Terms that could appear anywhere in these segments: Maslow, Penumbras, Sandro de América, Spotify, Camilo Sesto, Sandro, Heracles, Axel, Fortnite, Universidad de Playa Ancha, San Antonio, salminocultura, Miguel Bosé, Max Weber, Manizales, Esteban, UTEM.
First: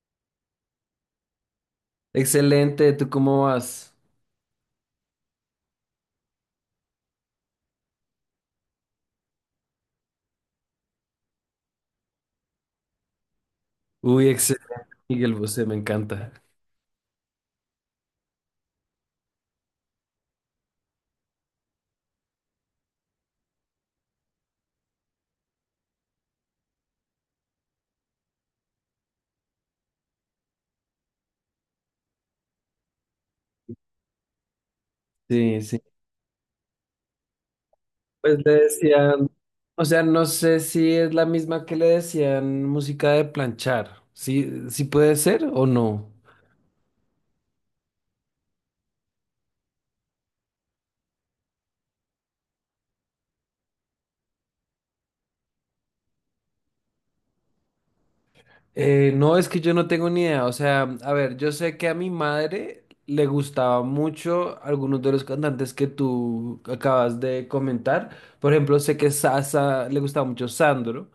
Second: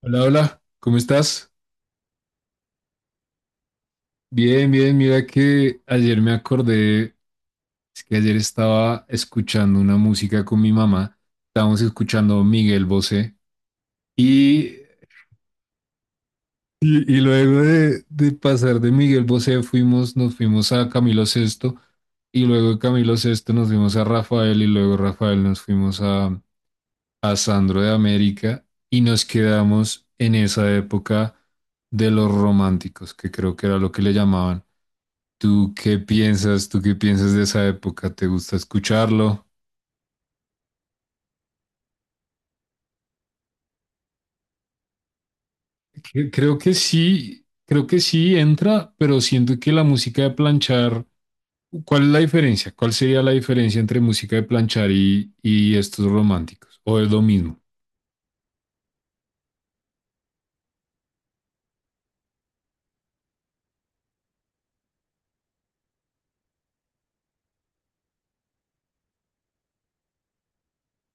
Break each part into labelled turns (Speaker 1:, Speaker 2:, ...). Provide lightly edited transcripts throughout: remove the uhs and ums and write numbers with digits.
Speaker 1: Hola, hola, ¿cómo estás?
Speaker 2: Excelente, ¿tú cómo vas?
Speaker 1: Bien, bien, mira que ayer me acordé, es que ayer estaba escuchando una música con mi mamá, estábamos escuchando Miguel Bosé
Speaker 2: Uy, excelente,
Speaker 1: y,
Speaker 2: Miguel Bosé, me encanta.
Speaker 1: y luego de pasar de Miguel Bosé nos fuimos a Camilo Sesto y luego de Camilo Sesto nos fuimos a Rafael y luego Rafael nos fuimos a Sandro de América y nos quedamos en esa época de los románticos, que creo que era lo que le llamaban.
Speaker 2: Sí,
Speaker 1: ¿Tú
Speaker 2: sí.
Speaker 1: qué piensas? ¿Tú qué piensas de esa época? ¿Te
Speaker 2: Pues le
Speaker 1: gusta
Speaker 2: decían,
Speaker 1: escucharlo?
Speaker 2: o sea, no sé si es la misma que le decían música de planchar. ¿Sí, sí puede ser o no?
Speaker 1: Creo que sí entra, pero siento que la música de planchar, ¿cuál es la diferencia? ¿Cuál sería la diferencia entre música de planchar y estos románticos? ¿O es lo mismo?
Speaker 2: No, es que yo no tengo ni idea. O sea, a ver, yo sé que a mi madre le gustaba mucho algunos de los cantantes que tú acabas de comentar. Por ejemplo, sé que Sasa le gustaba mucho Sandro.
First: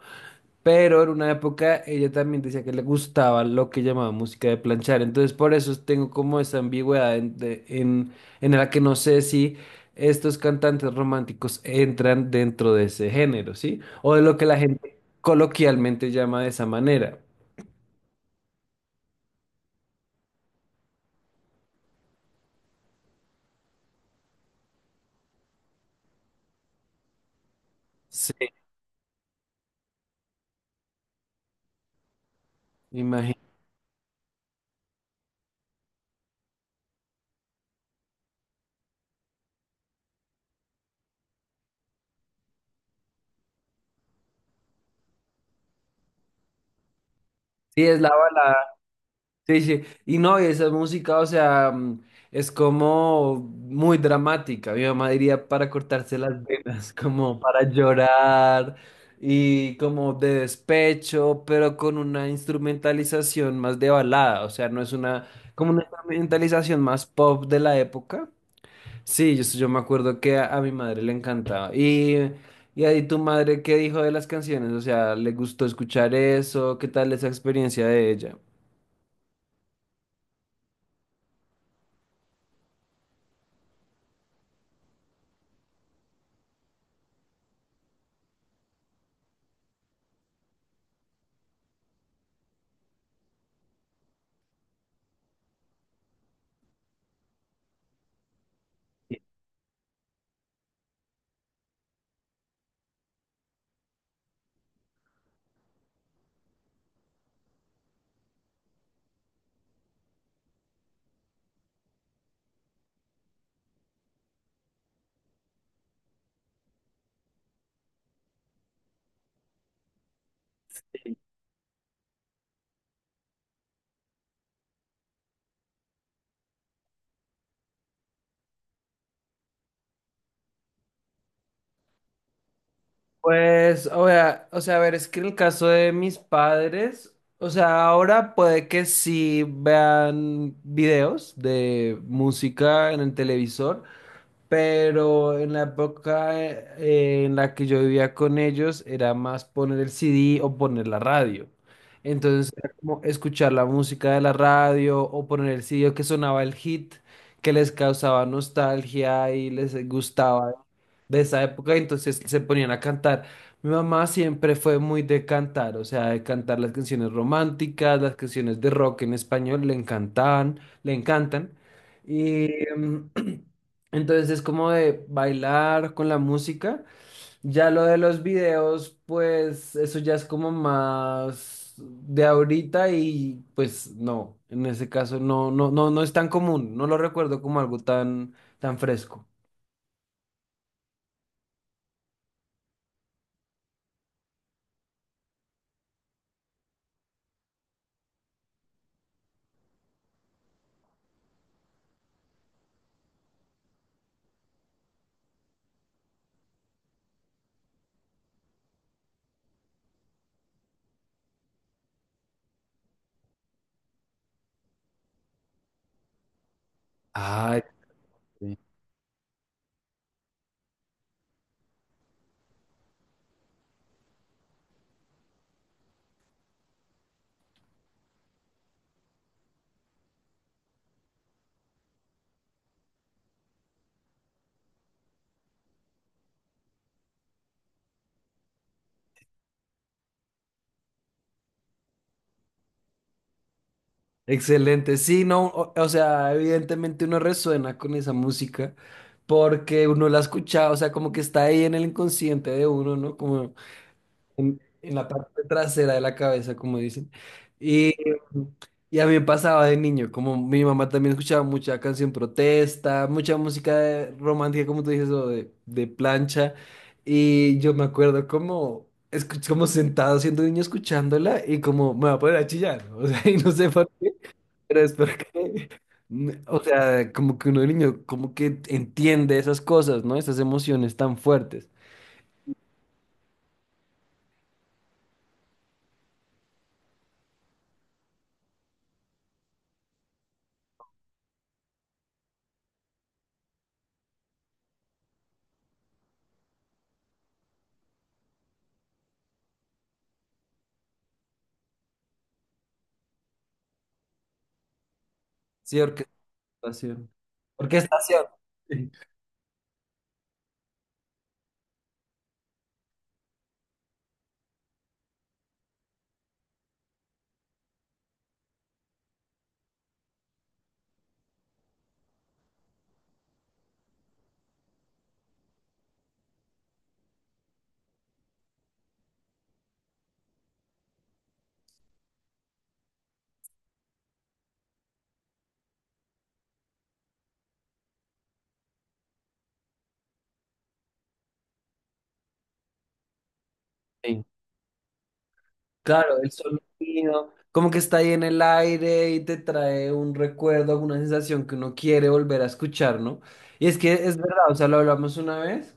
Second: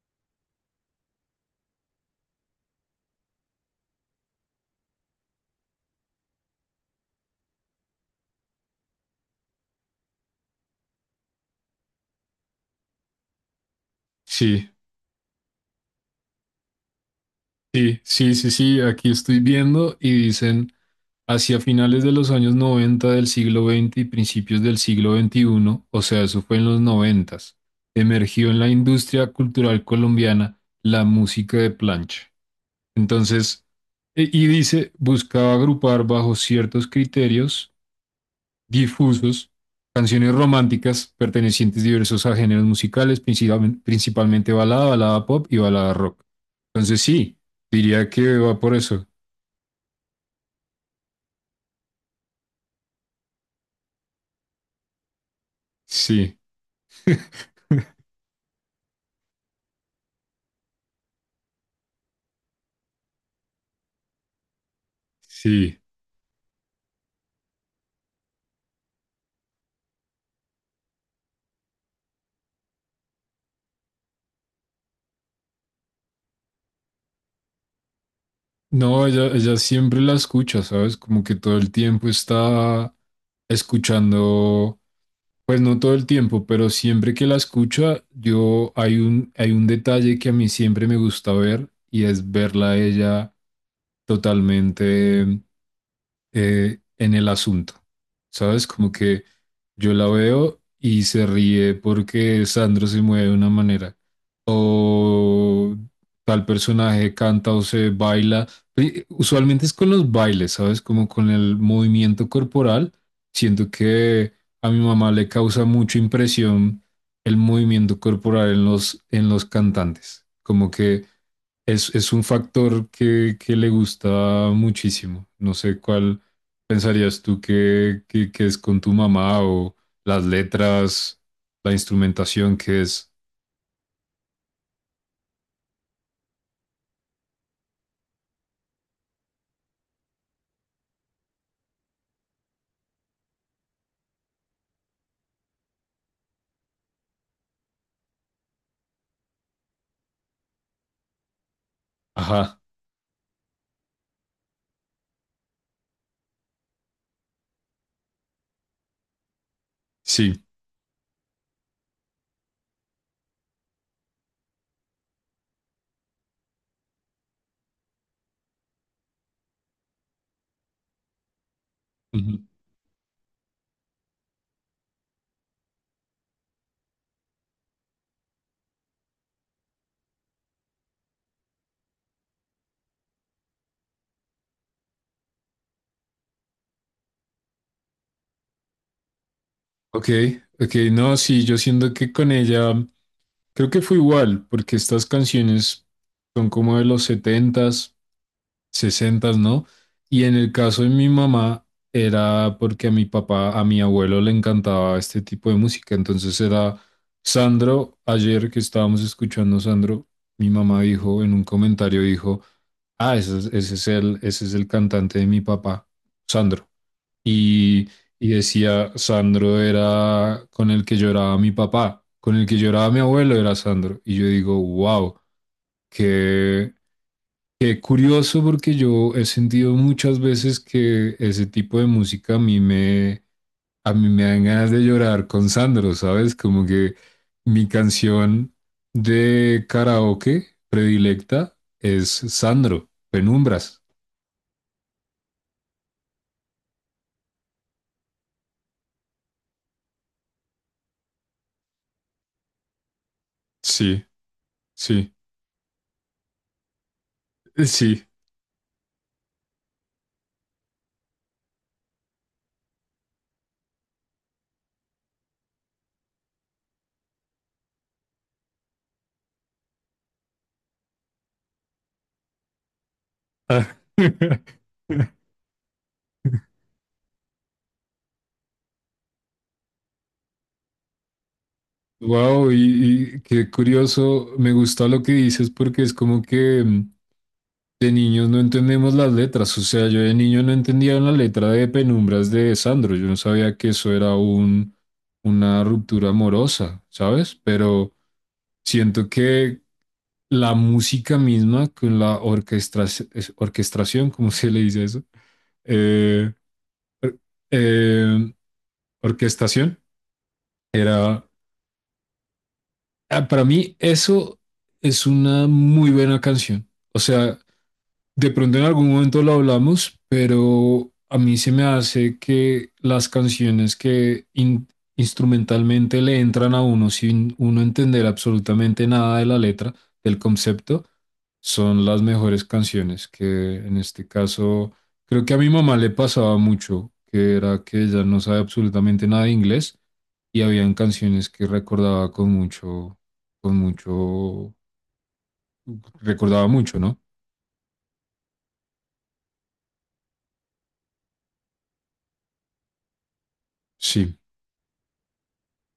Speaker 2: Pero en una época ella también decía que le gustaba lo que llamaba música de planchar. Entonces por eso tengo como esa ambigüedad en la que no sé si estos cantantes románticos entran dentro de ese género, ¿sí? O de lo que la
Speaker 1: Sí,
Speaker 2: gente coloquialmente llama de esa manera.
Speaker 1: sí, sí, sí, sí, aquí estoy viendo y dicen: Hacia finales de los años 90 del siglo XX y principios del siglo XXI, o sea, eso fue en los 90,
Speaker 2: Sí,
Speaker 1: emergió en la industria cultural colombiana la música de plancha.
Speaker 2: imagino.
Speaker 1: Entonces, y dice, buscaba agrupar bajo ciertos criterios difusos canciones románticas pertenecientes diversos a géneros musicales, principalmente balada, balada pop y balada rock. Entonces, sí,
Speaker 2: Sí, es
Speaker 1: diría
Speaker 2: la
Speaker 1: que
Speaker 2: balada.
Speaker 1: va por eso.
Speaker 2: Sí, sí, y no, y esa música, o sea, es como muy dramática. Mi mamá diría para cortarse
Speaker 1: Sí,
Speaker 2: las venas, como para llorar y como de despecho, pero con una instrumentalización más de balada, o sea, no es una, como
Speaker 1: sí.
Speaker 2: una instrumentalización más pop de la época. Sí, yo me acuerdo que a mi madre le encantaba. Y ahí tu madre, ¿qué dijo de las canciones? O sea, ¿le gustó escuchar eso? ¿Qué tal esa experiencia de ella?
Speaker 1: No, ella siempre la escucha, ¿sabes? Como que todo el tiempo está escuchando, pues no todo el tiempo, pero siempre que la escucha, yo hay un detalle que a mí siempre me gusta ver y es verla a ella totalmente en el asunto, ¿sabes? Como que yo la veo y se ríe porque Sandro se mueve de una manera o tal personaje canta o se baila. Usualmente es con los bailes, ¿sabes? Como con el movimiento corporal. Siento que a mi mamá le causa mucha impresión el movimiento corporal en los cantantes. Como que es un factor que le gusta muchísimo. No sé cuál pensarías tú que es con tu mamá o las letras, la instrumentación que es.
Speaker 2: Pues, o sea, a ver, es que en el caso de mis padres, o sea, ahora puede que sí vean videos de música en el televisor, pero en la época en la que yo vivía con ellos era más poner el CD o poner la radio. Entonces
Speaker 1: Ajá,
Speaker 2: era como escuchar la música de la radio o poner el CD que sonaba el hit que les causaba nostalgia y les
Speaker 1: sí.
Speaker 2: gustaba de esa época, entonces se ponían a cantar. Mi mamá siempre fue muy de cantar, o sea, de cantar las canciones románticas, las canciones de rock en español, le encantaban, le encantan.
Speaker 1: Ujú.
Speaker 2: Y entonces es como de bailar con la música. Ya lo de los videos, pues eso ya es como más de ahorita y pues no, en ese caso no, no es tan común, no lo recuerdo como algo tan, tan fresco.
Speaker 1: Ok, ok, no, sí, yo siento que con ella creo que fue igual, porque estas canciones son como de los setentas, sesentas, ¿no? Y en el caso de mi mamá era porque a mi papá, a mi abuelo le encantaba este tipo de música, entonces era Sandro, ayer que estábamos escuchando Sandro, mi mamá dijo en un comentario, dijo, ah, ese es el cantante de mi papá, Sandro.
Speaker 2: Ah,
Speaker 1: Y, y decía, Sandro era con el que lloraba mi papá, con el que lloraba mi abuelo era Sandro. Y yo digo, wow, qué, qué curioso porque yo he sentido muchas veces que ese tipo de música a mí me dan ganas de llorar con Sandro, ¿sabes? Como que mi canción de karaoke predilecta es Sandro, Penumbras.
Speaker 2: excelente, sí, no, o sea, evidentemente uno resuena con esa música porque uno la escucha, o sea, como que está ahí en el inconsciente de uno, ¿no? Como
Speaker 1: Sí,
Speaker 2: en la
Speaker 1: sí,
Speaker 2: parte trasera de la cabeza, como dicen. Y,
Speaker 1: sí.
Speaker 2: y a mí me pasaba de niño, como mi mamá también escuchaba mucha canción protesta, mucha música de- romántica, como tú dices, o de plancha, y yo me acuerdo como escu como sentado siendo niño escuchándola y como me va a poner a chillar, o sea, y no sé pero es porque, n- o sea, como que uno de niño, como que entiende esas cosas, ¿no? Esas emociones tan fuertes.
Speaker 1: Wow, y qué curioso, me gusta lo que dices porque es como que de niños no entendemos las letras, o sea, yo de niño no entendía una letra de Penumbras de Sandro, yo no sabía que eso era una ruptura amorosa, ¿sabes? Pero siento que la música misma con la orquestra, orquestación, ¿cómo se le dice eso?
Speaker 2: Sí,
Speaker 1: Eh,
Speaker 2: orquestación. Orquestación.
Speaker 1: eh,
Speaker 2: Sí.
Speaker 1: Orquestación, era ah, para mí eso es una muy buena canción. O sea, de pronto en algún momento lo hablamos, pero a mí se me hace que las canciones que instrumentalmente le entran a uno sin uno entender absolutamente nada de la letra, del concepto, son las mejores canciones, que en este caso creo que a mi mamá le pasaba mucho, que era que ella no sabe absolutamente nada de inglés y habían canciones que recordaba con
Speaker 2: Sí.
Speaker 1: mucho,
Speaker 2: Claro, el
Speaker 1: recordaba mucho, ¿no?
Speaker 2: sonido, como que está ahí en el aire y te trae un recuerdo, alguna sensación que uno quiere volver a escuchar, ¿no? Y es que es
Speaker 1: Sí,
Speaker 2: verdad, o sea, lo hablamos una vez.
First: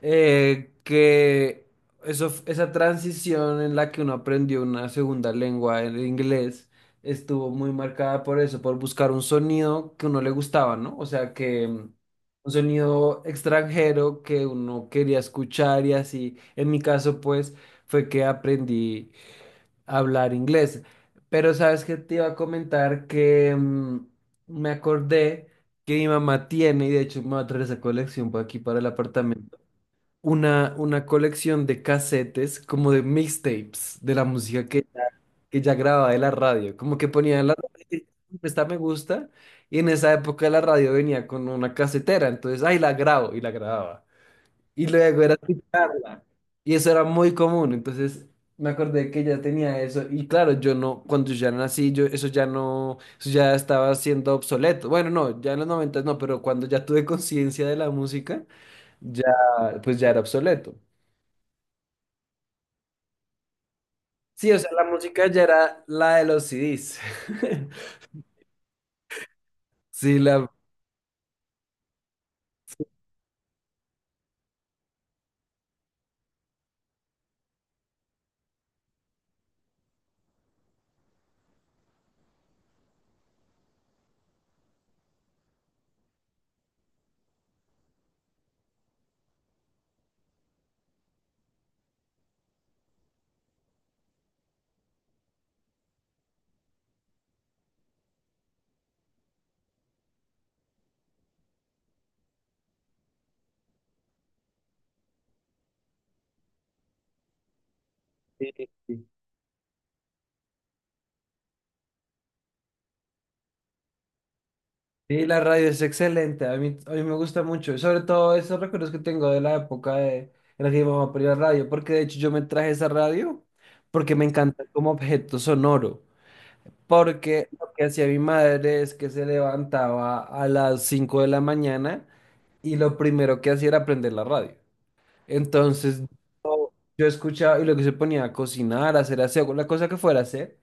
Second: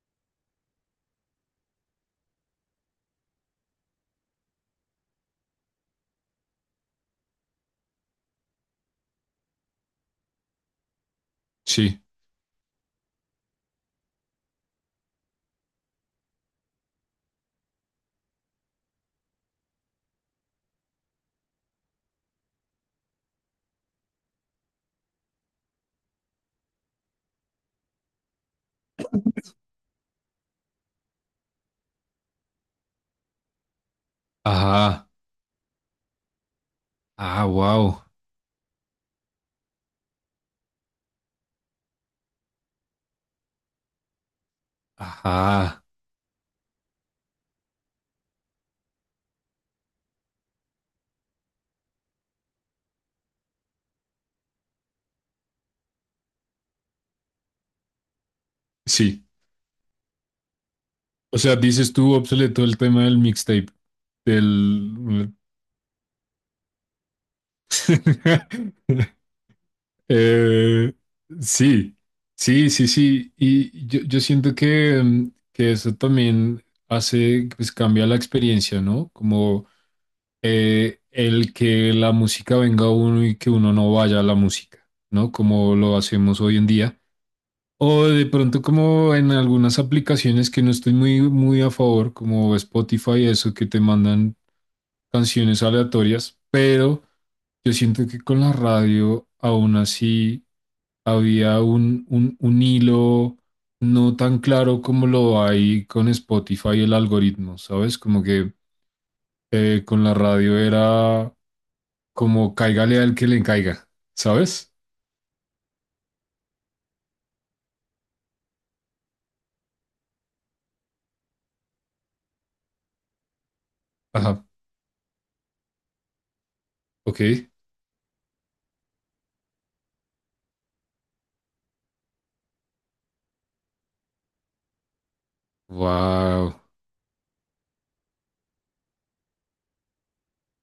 Speaker 2: Que eso, f- esa transición en la que uno aprendió una segunda lengua, el inglés, estuvo muy marcada por eso, por buscar un sonido que uno le gustaba, ¿no? O sea, que
Speaker 1: sí.
Speaker 2: un sonido extranjero que uno quería escuchar y así. En mi caso, pues, fue que aprendí a hablar inglés. Pero sabes que te iba a comentar que me acordé que mi mamá tiene, y de hecho me va a traer esa colección por aquí para el apartamento una colección de casetes, como de mixtapes, de la música
Speaker 1: Ajá,
Speaker 2: que ya grababa de la radio. Como que ponía
Speaker 1: ah,
Speaker 2: en la
Speaker 1: wow,
Speaker 2: radio, esta me gusta, y en esa época la radio venía con una casetera, entonces, ay, la grabo, y la grababa. Y luego era
Speaker 1: ajá,
Speaker 2: escucharla. Y eso era muy común, entonces me acordé que ella tenía eso. Y claro, yo no, cuando yo ya nací, eso ya no, eso ya estaba siendo obsoleto. Bueno, no, ya en los noventas no, pero cuando ya tuve conciencia de la música,
Speaker 1: sí.
Speaker 2: ya, pues ya era obsoleto.
Speaker 1: O sea, dices tú obsoleto el tema del mixtape,
Speaker 2: Sí, o sea, la música
Speaker 1: del.
Speaker 2: ya era la de los CDs. Sí, la,
Speaker 1: Eh, sí, sí, sí, sí. Y yo siento que eso también hace, pues cambia la experiencia, ¿no? Como el que la música venga a uno y que uno no vaya a la música, ¿no? Como lo hacemos hoy en día. O de pronto como en algunas aplicaciones que no estoy muy, muy a favor, como Spotify, eso que te mandan canciones aleatorias, pero yo siento que con la radio aún así había un hilo no tan claro como lo hay con Spotify el algoritmo, ¿sabes? Como que con la radio era como cáigale al que le caiga, ¿sabes?
Speaker 2: sí, la radio es excelente. A mí me gusta mucho. Y sobre todo esos recuerdos que tengo de la época en la que mi mamá ponía radio. Porque de hecho yo me traje esa radio porque me
Speaker 1: Ajá,
Speaker 2: encanta como objeto sonoro.
Speaker 1: ok.
Speaker 2: Porque lo que hacía mi madre es que se levantaba a las 5 de la mañana y lo primero que hacía era prender la radio. Entonces
Speaker 1: Wow.
Speaker 2: yo escuchaba y lo que se ponía a cocinar, a hacer aseo, la cosa que fuera a hacer.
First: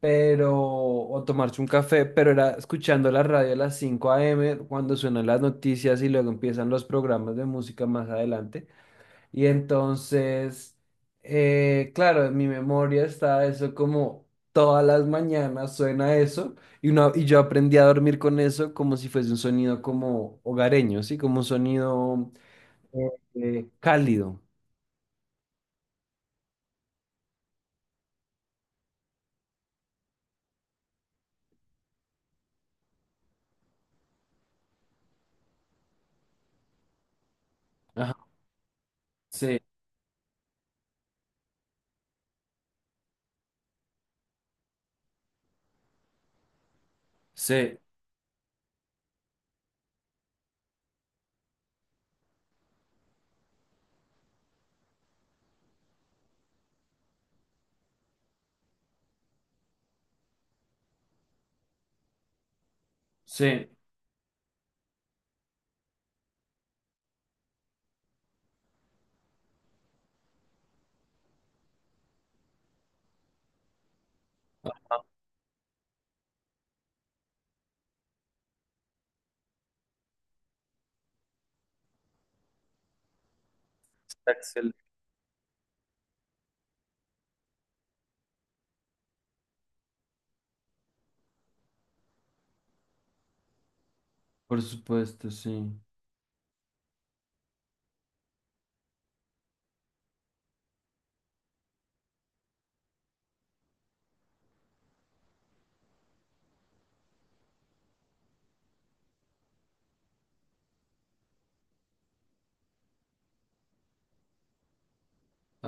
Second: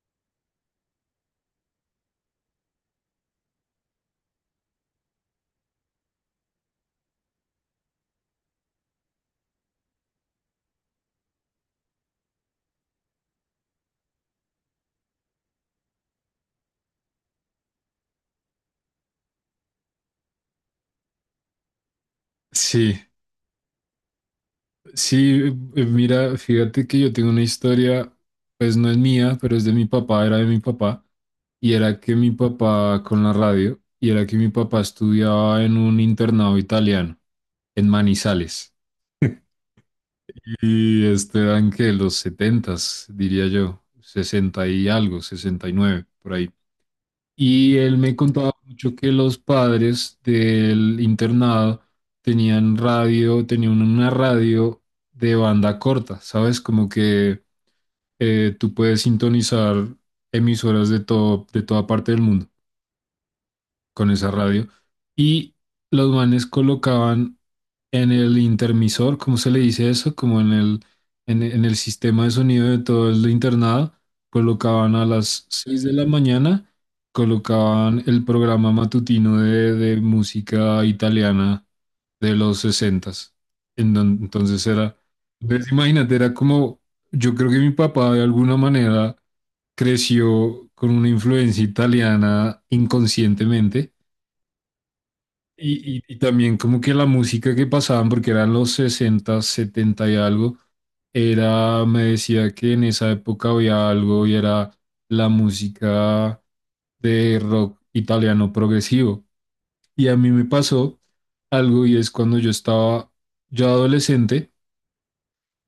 Speaker 2: Pero, o tomarse un café, pero era escuchando la radio a las 5 a.m. cuando suenan las noticias y luego empiezan los programas de música más adelante. Y entonces, claro, en mi memoria está eso como todas las mañanas suena eso y, y yo aprendí a dormir con eso como si fuese un sonido como hogareño, ¿sí? Como un sonido
Speaker 1: Sí,
Speaker 2: eh, cálido.
Speaker 1: sí, mira, fíjate que yo tengo una historia, pues no es mía, pero es de mi papá, era de mi papá, y era que mi papá con la radio, y era que mi papá estudiaba en un internado italiano, en
Speaker 2: Ajá.
Speaker 1: Manizales.
Speaker 2: Sí,
Speaker 1: Y este Esteban que los setentas diría yo, 60 y algo, 69 por ahí. Y
Speaker 2: sí,
Speaker 1: él me contaba mucho que los padres del internado tenían radio, tenían una radio de banda corta, ¿sabes? Como que tú puedes sintonizar emisoras de todo, de toda parte del mundo
Speaker 2: sí.
Speaker 1: con esa radio. Y los manes colocaban en el intermisor, ¿cómo se le dice eso? Como en en el sistema de sonido de todo el internado, colocaban a las 6 de la mañana, colocaban el programa matutino de música italiana de los 60. Entonces
Speaker 2: Axel.
Speaker 1: era, entonces imagínate, era como, yo creo que mi papá de alguna manera creció con una influencia italiana inconscientemente
Speaker 2: Por supuesto, sí.
Speaker 1: y también como que la música que pasaban, porque eran los 60 70 y algo, era, me decía que en esa época había algo y era la música de rock italiano progresivo. Y a mí me pasó algo y es cuando yo estaba ya adolescente,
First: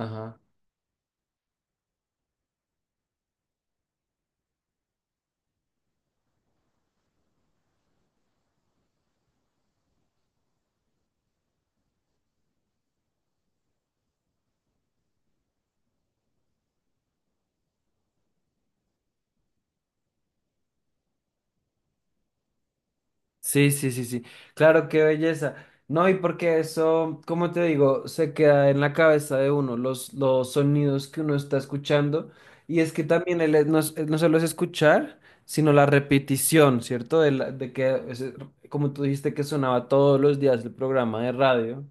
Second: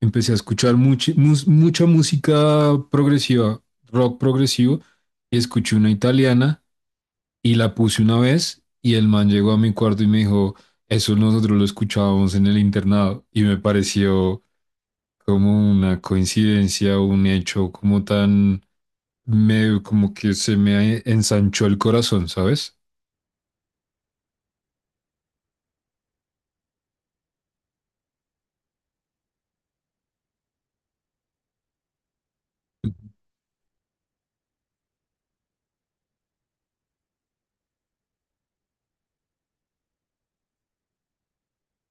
Speaker 1: empecé a escuchar mucha música progresiva, rock progresivo, y escuché una italiana y la puse una vez y el man llegó a mi cuarto y me dijo, eso nosotros lo escuchábamos en el internado y me pareció como una coincidencia, un hecho como tan, como que se me ensanchó el corazón, ¿sabes?
Speaker 2: Sí, sí, sí, sí. Claro, qué belleza. No, y porque eso, como te digo, se queda en la cabeza de uno, los sonidos que uno está escuchando. Y es que también el, no, es- no solo es escuchar, sino la repetición, ¿cierto? De, la- de que, ese- Como tú dijiste que sonaba todos los días el programa de radio.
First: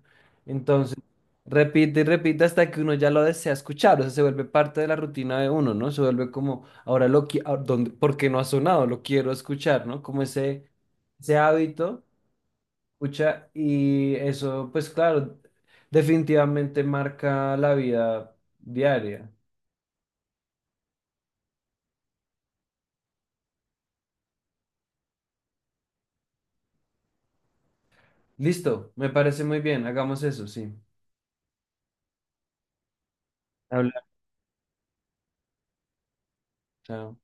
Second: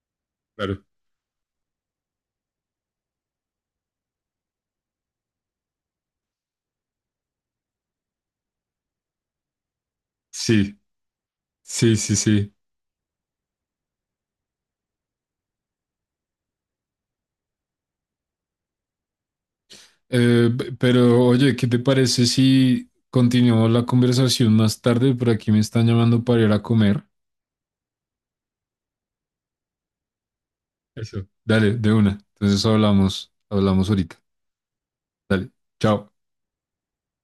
Speaker 1: Claro.
Speaker 2: Entonces, repite y repite hasta que uno ya lo desea escuchar. O sea, se vuelve parte de la rutina de uno, ¿no? Se vuelve como, ahora lo quiero, ¿por qué no ha sonado? Lo quiero escuchar, ¿no? Como
Speaker 1: Sí,
Speaker 2: ese
Speaker 1: sí,
Speaker 2: hábito,
Speaker 1: sí, sí.
Speaker 2: pucha, y eso, pues claro, definitivamente marca la vida diaria.
Speaker 1: Pero oye, ¿qué te parece si continuamos la conversación más tarde? Por aquí me están llamando para ir a comer.
Speaker 2: Listo, me parece muy bien, hagamos eso, sí.
Speaker 1: Eso. Dale, de una. Entonces hablamos, hablamos
Speaker 2: Hablar.
Speaker 1: ahorita. Dale, chao.
Speaker 2: Chao.